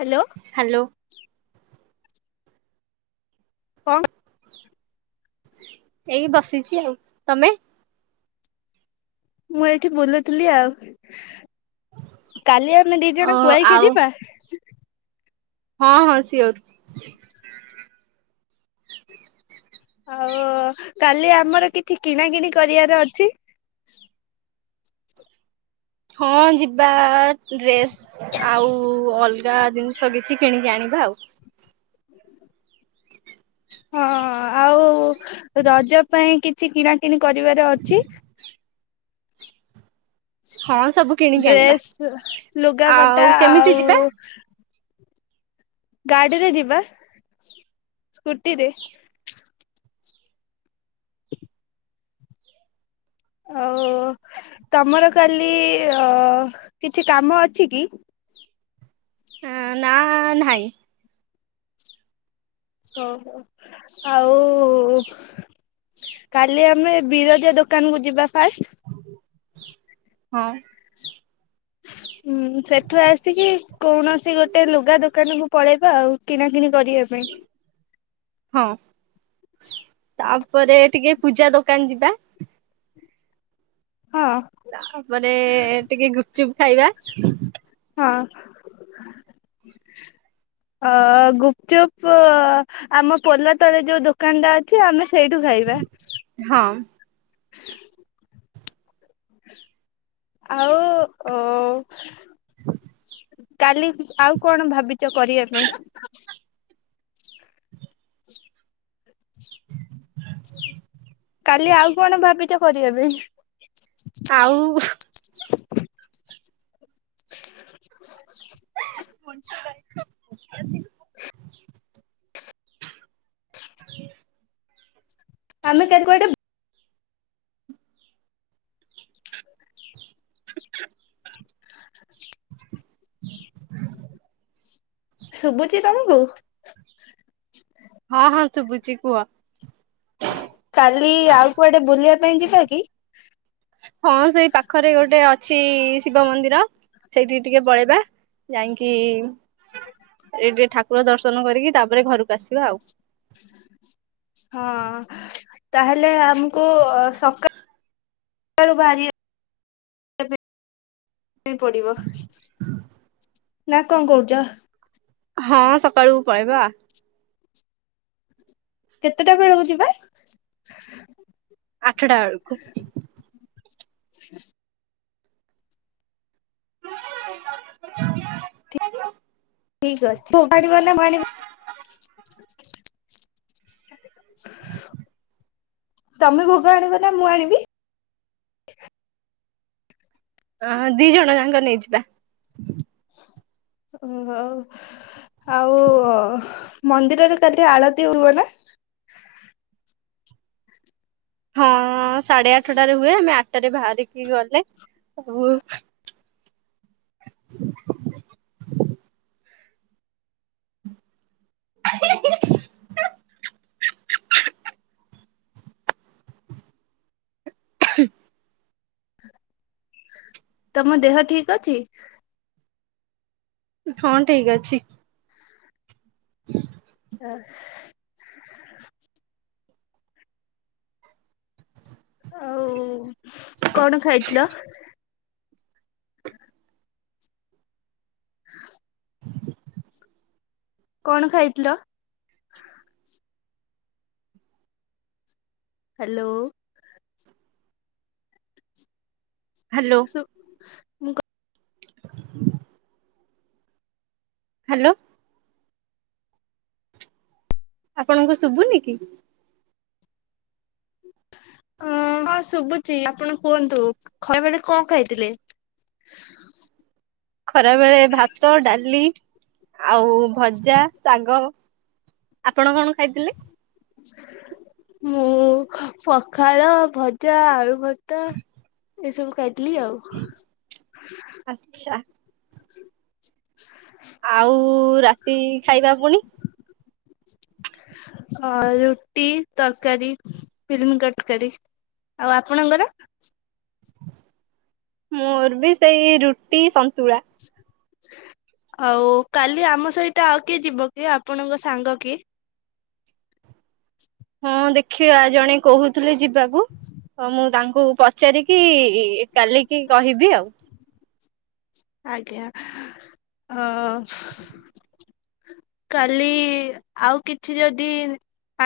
Hello. Hello. କଣ? ଏଇ ବସିଚି ଆଉ, ତମେ? ମୁଁ ଏଇଠି ବୁଲୁଥିଲି ଆଉ କାଲି ଆମେ ଦି ଓ ଜଣ କୁଆଖିଆ ଆଉ ଯିବା? ହଁ ହଁ ଶିଓର। ଆଉ କାଲି ଆମର କିଥି କିଣା କିିଣି କରିବାର ଅଛି? ହଁ ଯିବା ଆ ଡ୍ରେସ୍ ଆଉ ଅଲଗା ଜିନିଷ କିଛି କିଣିକି ଆଣିବା ଆଉ। ହଁ ଆଉ ରଜ ପାଇଁ କିଛି କିଣାକିଣି କରିବାର ଅଛି। ହଁ ସବୁ। କିଣିକି ଆଣିବା ଡ୍ରେସ୍ ଲୁଗା ଆଉ ପଟା କେମିତି ଆଉ ଯିବା ଗାଡ଼ିରେ ଯିବା ସ୍କୁୁଟି ରେ। ଆଉ ତମର କାଲି ଅ କିଛି କାମ ଅଛି କି? ନା ନାହିଁ। ଓହୋ ଆଉ କାଲି ଆମେ ବିରଜା ଦୋକାନ କୁ ଯିବା ଫାଷ୍ଟ ହଁ ହୁଁ ସେଠୁ ଆସିକି କୌଣସି ଗୋଟେ ଲୁଗା ଦୋକାନକୁ ପଳେଇବା ଆଉ କିଣାକିଣି କରିବା ପାଇଁ। ହଁ [unintelligible] ତାପରେ ଟିକେ ପୂଜା ଦୋକାନ ଯିବା। ହଁ ତାପରେ ଟିକେ ଗୁପଚୁପ ଖାଇବା। ହଁଅଁ ଅ ଗୁପଚୁପ ଅ। ଆମ ପୋଲ ତଳେ ଯୋଉ ଦୋକାନ ଟା ଅଛି। ଆମେ ସେଇଠୁ ଖାଇବା। ହଁ ଆଉ ଅ କାଲି ଆଉ କଣ ଭାବିଚ କରିବା ପାଇଁ କା [unintelligible] କାଲି ଆଉ କଣ ଭାବିଛ କରିବା ପାଇଁ। ଆଉ ହୁ ମୁାଇ [unintelligible] ହ [unintelligible] ଆମେ କେ କୁଆଡେ? [unintelligible] ଛବି ବବ। [unintelligible] ଶୁଭୁଚି ତମକୁ, ହଁ ହଁ ଶୁଭୁଚି କୁହ। କାଲି ଆଉ କୁଆଡେ ବୁଲିବା ପାଇଁ ଯିବା କି? ହଁ ସେଇ ପାଖରେ ଗୋଟେ ଅଛି ଶିବ ମନ୍ଦିର ସେଇଠିକି ଟିକେ ପଳେଇବା। ଯାଇକି, ଏ ଟିକେ ଠାକୁର ଦର୍ଶନ କରିକି ତାପରେ ଘରକୁ ଆସିବା ଆଉ। ହଁ ତାହେଲେ ଆମକୁ ସକା ସକା ଲୁ [unintelligible] ପଡିବ ନା କଣ କହୁଛ? ହଁ ସକାଳୁକୁ ପଳେଇବା। କେତେଟା ବେଳକୁ ଯିବା? ଆଠଡଟା ବେଳକୁ। ହାଲୋ ଠିକ ଅଛିାଣିିବ ନା ଭଣି [unintelligible] ତମେ ଭୋଗ ଆଣିବ ନା ମୁଁ ଆଣିବି? ଅହଁ ଦି ଜଣ ଯାଙ୍କ ନେଇଯିବା। ହଉ ଆଉ ମନ୍ଦିରରେ କାଲି ଆଳତି ହବ ନା? ହଁ ଅଁ ସାଢେ ଆଠଟାରେ ହୁଏ ଆମେ ଆଠଟା ରେ ବାହାରିକି ଗଲେ [unintelligible] ହଁ [unintelligible] ତମ ଦେହ ଠିକ ଅଛି? ହଁ ଠିକ ଅଛି। [unintelligible] ହଁ ଆଉ କଣ ଖାଇଥିଲ? ହଁ କଣ ଖାଇଥିଲ? ହ୍ୟାଲୋ। ହ୍ୟାଲୋ। ମୁଁ ହ୍ୟାଲୋ। ଆପଣଙ୍କୁ ଶୁଭୁନି କି? ହଁ ହଁ, ଶୁଭୁଛି ଆପଣ କୁହନ୍ତୁ? ଖରାବେଳେ କଣ ଖାଇଥିଲେ? ଖରା ବେଳେ ଭାତ, ଡାଲି, ଆଉ ଭଜା ଶାଗ। ଆପଣ କଣ ଖାଇଥିଲେ? ମୁଁ ପଖାଳ, ଭଜା ଆଳୁ ଭର୍ତା। ଏସବୁ ଖାଇଥିଲି ଆଉ। ଆଚ୍ଛା। ଆଉ ରାତି ଖାଇବା ପୁଣି? ଅ ରୁଟି, ତରକାରୀ। [unintelligible] ଆଉ ଆପଣଙ୍କର? ମୋର ବି ସେଇ ରୁଟି ସନ୍ତୁଳା। ଆଉ କାଲି ଆମ ସହିତ ଆଉ କିଏ ଯିବ କି? ଆପଣଙ୍କ ସାଙ୍ଗ କିଏ? ହଁ ଦେଖିବା ଜଣେ କହୁଥିଲେ ଯିବାକୁ। ମୁଁ ତାଙ୍କୁ ପ ପଚାରିକି କାଲିକି କହିବି ଆଉ। ଆଜ୍ଞା। କାଲି ଆଉ କିଛି ଯଦି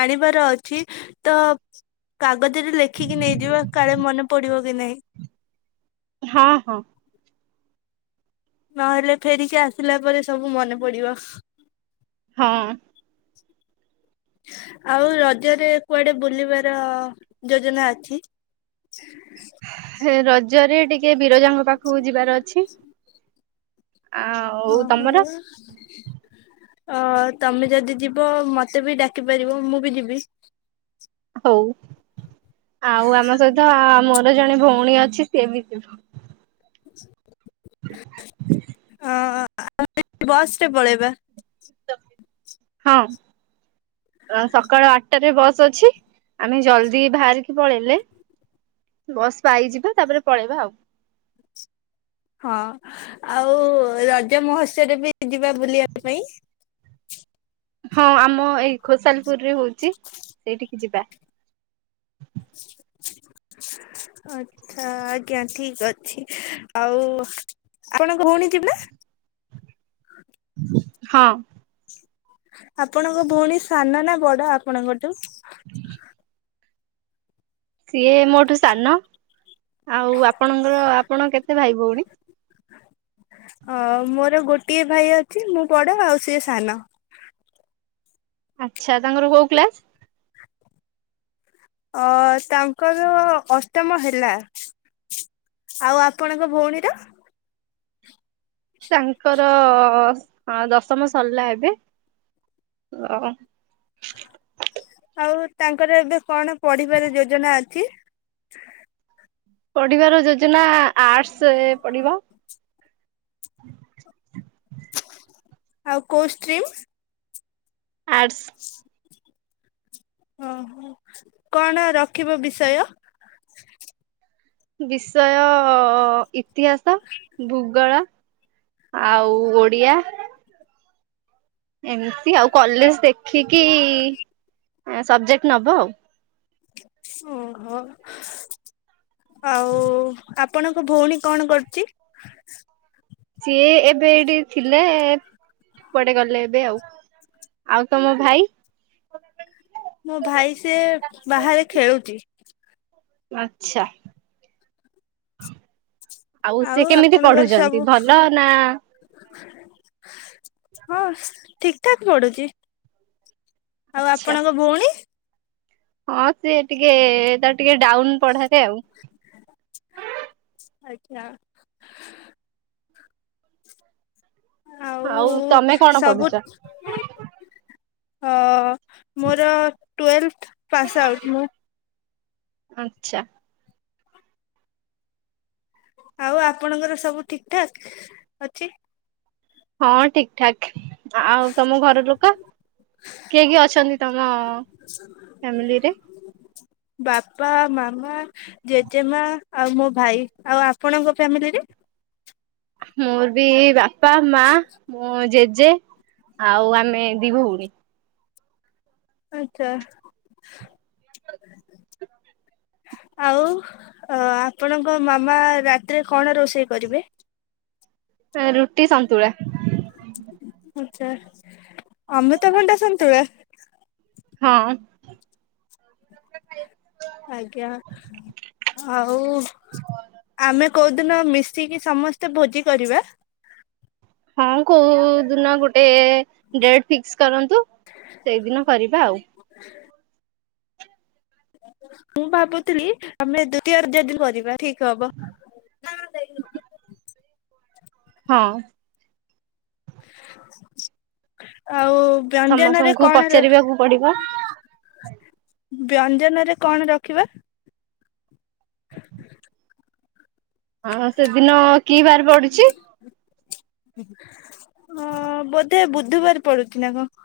ଆଣିବାର ଅଛି ତ କାଗଜରେ ଲେଖିକି ନେଇଯିବା, କାଳେ ମନେ ପଡିବ କି ନାହିଁ? ହଁ ହଁ। ନହେଲେ ଫେରିକି ଆସିଲା ପରେ ସବୁ ମନେ ପଡିବ। ହଁ। ଆଉ ରଜରେ କୁଆଡେ ବୁଲିବାର ଯୋଜନା ଅଛି? [inaudible] ରଜରେ ଟିକେ ବିରଜାଙ୍କ ପାଖକୁ ଯିବାର ଅଛି। ଅ ଆଉ ହ। ତମର ଅ ତମେ ଯଦି ଯିବ ମତେ ବି ଡାକି ପାରିବ ମୁଁ ବି ଯିବି। ହଉ ଆଉ ଆମ ସହିତ ଆ ମୋର ଜଣେ ଭଉଣୀ ଅଛି ସିଏ ବି ଯିବ। ହଁ ଆମେ ବସରେ ପଳେଇବା। ହଁ ଅ ସକାଳ ଆଠଟାରେ ବସ୍ ଅଛି। ଆମେ ଜଲଦି ବାହାରିକି ପଳେଇଲେ ବସ୍ ପାଇଯିବା, ତାପରେ ପଳେଇବା ଆଉ। ହଁ ଆଉ ରଜ ମହୋତ୍ସବ ବି ଯିବା ବୁଲିବା ପାଇଁ। ହଁ ଆମ ଏଇ ଖୋସାଲପୁର ରେ ହଉଚି ସେଇଠିକି ଯିବା। [inaudible] ଆଚ୍ଛା ଆଜ୍ଞା ଠିକ ଅଛି ଆଉ ଆପଣଙ୍କ ଭଉଣୀ କି ନା ହଁ। ଆପଣଙ୍କ ଭଉଣୀ ସାନ ନା ବଡ ଆପଣଙ୍କଠୁ। [inaudible] ସିଏ ମୋ ଠୁ ସାନ ଆଉ ଆପଣଙ୍କର ଆପଣ କେତେ ଭାଇ ଭଉଣୀ? ହଁ ମୋର ଗୋଟିଏ ଭାଇ ଅଛି ମୁଁ ବଡ ଆଉ ସିଏ ସାନ। ଆଚ୍ଛା ତାଙ୍କର କୋଉ କ୍ଲାସ୍। ଅ ତାଙ୍କର ଅଷ୍ଟମ ହେଲା। ଆଉ ଆପଣଙ୍କ ଭଉଣୀର? ତାଙ୍କର ଅ ଅ ଅ ଦଶମ ସରିଲା ଏବେ ଅ ଅ ଆଉ ତାଙ୍କର ଏବେ କଣ ପଢ଼ିବାରେ ଯୋଜନା ଅଛି। ପଢିବାର ଯୋଜନା ଆର୍ଟସେ ପଢିବ। ଆଉ କୋଉ ଷ୍ଟ୍ରିମ୍? ଆର୍ଟସ୍। [inaudible] ଓହୋ କଣ ରଖିବ ବିଷୟ? ବିଷୟ ଇତିହାସ ଭୂଗୋଳ ଆଉ ଓଡିଆ। ଏମିତି ଆଉ କଲେଜ ଦେଖିକି ଏଁ ସବଜେକ୍ଟ ନବ ଆଉ। ଓହୋ ଆଉ ଆପ ଆପଣଙ୍କ ଭଉଣୀ କଣ କରୁଚି? ସିଏ ଏବେ ଏଇଠି ଥିଲେ କୁଆଡେ ଗଲେ ଏବେ ଆଉ। ଆଉ ତମ ଭାଇ? ମୋ ଭାଇ ସିଏ ବାହାରେ ଖେଳୁଚି। ଆଚ୍ଛା। ଆଉ ସିଏ କେମିତି ଆପଣଙ୍କର ସବୁ ପଢୁଛନ୍ତି ଭଲ ନା ହଁ ଠିକ ଠାକ୍ ପଡୁଚି। ଆଉ ଆଚ୍ଛା ଆପଣଙ୍କ ଭଉଣୀ? ହଁ ସିଏ ଟିକେ ତାର ଟିକେ ଡାଉନ ପଢାରେ ଆଉ। ଆଜ୍ଞା। ଆଉ ତମେ କଣ ପଢୁଚ? ହଁ ମୋର ଟୁଏଲଥ ପାସ୍ ଆଉଟ୍ ମୁଁ। ଆଚ୍ଛା। ଆଉ ଆପଣଙ୍କର ସବୁ ଠିକ୍ ଠାକ୍ ଅଛି। ହଁ ଠିକ ଠାକ। ଆଉ ତମ ଘର ଲୋକ କିଏ କିଏ ଅଛନ୍ତି ତମ ଫ୍ୟାମିଲିରେ? ବାପା ମାମା ଜେଜେମା ଆଉ ମୋ ଭାଇ ଆଉ ଆପଣଙ୍କ ଫ୍ୟାମିଲିରେ? ମୋର ବି ବାପା ମା ମୋ ଜେଜେ ଆଉ ଆମେ ଦି ଭଉଣୀ। ଆଚ୍ଛା। ଆଉ ଆପଣଙ୍କ ମାମା ରାତିରେ କଣ ରୋଷେଇ କରିବେ? ରୁଟି, ସନ୍ତୁଳା। ସଞ୍ଚୁଳା। ଅମୃତା ଭଣ୍ଡା ସନ୍ତୁଳା। ହଁ। ଆଜ୍ଞା। ଆଉ ଆମେ କୋଉଦିନ ମିଶିକି ସମସ୍ତେ ଭୋଜି କରିବା। ହଁ କୋଉ ଦିନ ଗୋଟେ ଡେଟ୍ ଫିକ୍ସ କରୁନ୍ତ, ସେଇଦିନ କରିବା ଆଉ। ମୁଁ ଭାବୁଥିଲି ଆମେ [unintelligible] କରିବା ଠିକ୍ ହବ। ହଁ। ଆଉ ବ୍ୟଞ୍ଜନରେ ସମସ୍ତଙ୍କୁ କଣ ର ପଚାରିବାକୁ ପଡିବ ବ୍ୟଞ୍ଜନରେ କଣ ରଖିବା? ହଁ-ହଁ ସେଦିନ କି ବାରେ ପଡୁଛି? ଅ ବୋଧେ ବୁଧବାର ପଡୁଚି ନା କଣ।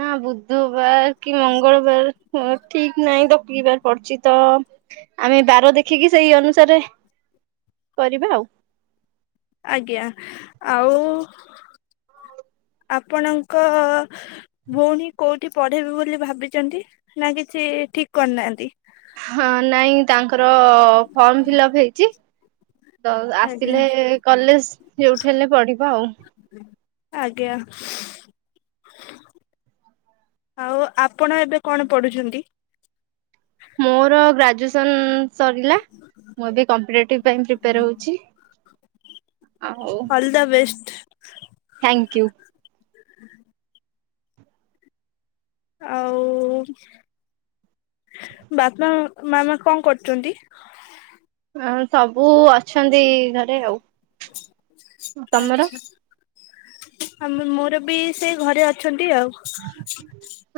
ନା ବୁଧବାର କି ମଙ୍ଗଳବାର ହଁ ଠିକ୍ ନାହିଁ ତ କିବାର ପଡଚି ତ ଆମେ ବାର ଦେଖିକି ସେଇ ଅନୁସାରେ କରିବା ଆଉ। ଆଜ୍ଞା ଆଉ ଆପଣଙ୍କ ଭଉଣୀ କୋଉଠି ପଢେଇବେ ବୋଲି ଭାବିଛନ୍ତି ନା କିଛି ଠିକ୍ କରିନାହାନ୍ତି? ହଁ ନାଇଁ ତାଙ୍କର ଫର୍ମ ଫିଲ୍ଅପ୍ ହେଇଚି। ତ ଆଜ୍ଞା ଆସିଲେ କଲେଜ୍ ଯୋଉଠି ହେଲେ ପଢିବ ଆଉ। ଆଜ୍ଞା। ଆଉ ଆପଣ ଏବେ କଣ ପଢୁଛନ୍ତି? ମୋର ଗ୍ରାଜୁଏସନ୍ ସରିଲା ମୁଁ ଏବେ କମ୍ପଟେଟିବ ପାଇଁ ପ୍ରିପେୟାର ହଉଛି, ଆଉ all the best thank you. ଆଉ ବାପା ମାମା କଣ କରୁଚନ୍ତି? ହଁ ସବୁ ଅଛନ୍ତି ଘରେ ଆଉ। ତମର ଆଚ୍ଛା। ଆମେ ମୋର ବି ସେଇ ଘରେ ଅଛନ୍ତି ଆଉ।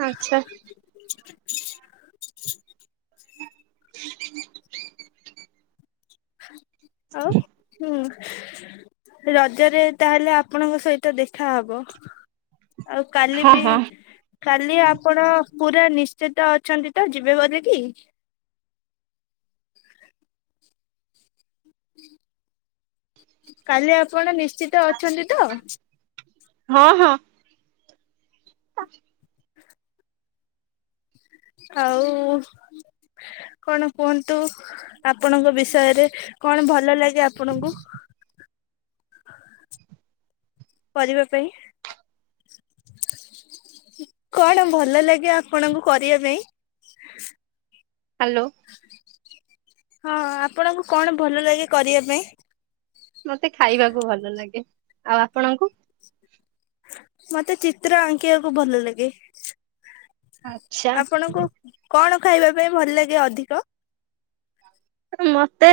ଆଚ୍ଛା। ଆଉ ହୁଁ। ରଜରେ ତାହେଲେ ଆପଣଙ୍କ ସହିତ ଦେଖା ହବ। ଆଉ କାଲି ହଁ ବି ହଁ କାଲି ଆପଣ ପୁରା ନିଶ୍ଚିତ ଅଛନ୍ତି ତ ଯିବେ ବୋଲି କି? କାଲି ଆପଣ ନିଶ୍ଚିତ ଅଛନ୍ତି ତ? ହଁ-ହଁ। ପା। ଆଉ କଣ କୁହନ୍ତୁ ଆପଣଙ୍କ ବିଷୟରେ କଣ ଭଲ ଲାଗେ ଆପଣଙ୍କୁ? କରିବା ପାଇଁ। କଣ ଭଲ ଲାଗେ ଆପଣଙ୍କୁ କରିଆ ପାଇଁ? ହାଲୋ? ହଁ ଆପଣଙ୍କୁ କଣ ଭଲ ଲାଗେ କରିଆ ପାଇଁ? ମତେ ଖାଇବାକୁ ଭଲ ଲାଗେ, ଆଉ ଆପଣଙ୍କୁ? ମତେ ଚିତ୍ର ଆଙ୍କିବାକୁ ଭଲ ଲାଗେ, ଆଚ୍ଛା ଆପଣଙ୍କୁ? କଣ ଖାଇବା ପାଇଁ ଭଲ ଲାଗେ ଅଧିକ? ମତେ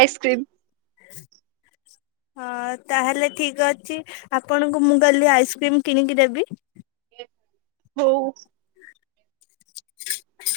ଆଇସ୍କ୍ରିମ୍। [inaudible] ହଁ ତାହେଲେ ଠିକ ଅଛି ଆପଣଙ୍କୁ ମୁଁ କାଲି ଆଇସ୍କ୍ରିମ୍ କିଣିକି ଦେବି ହଉ। [inaudible]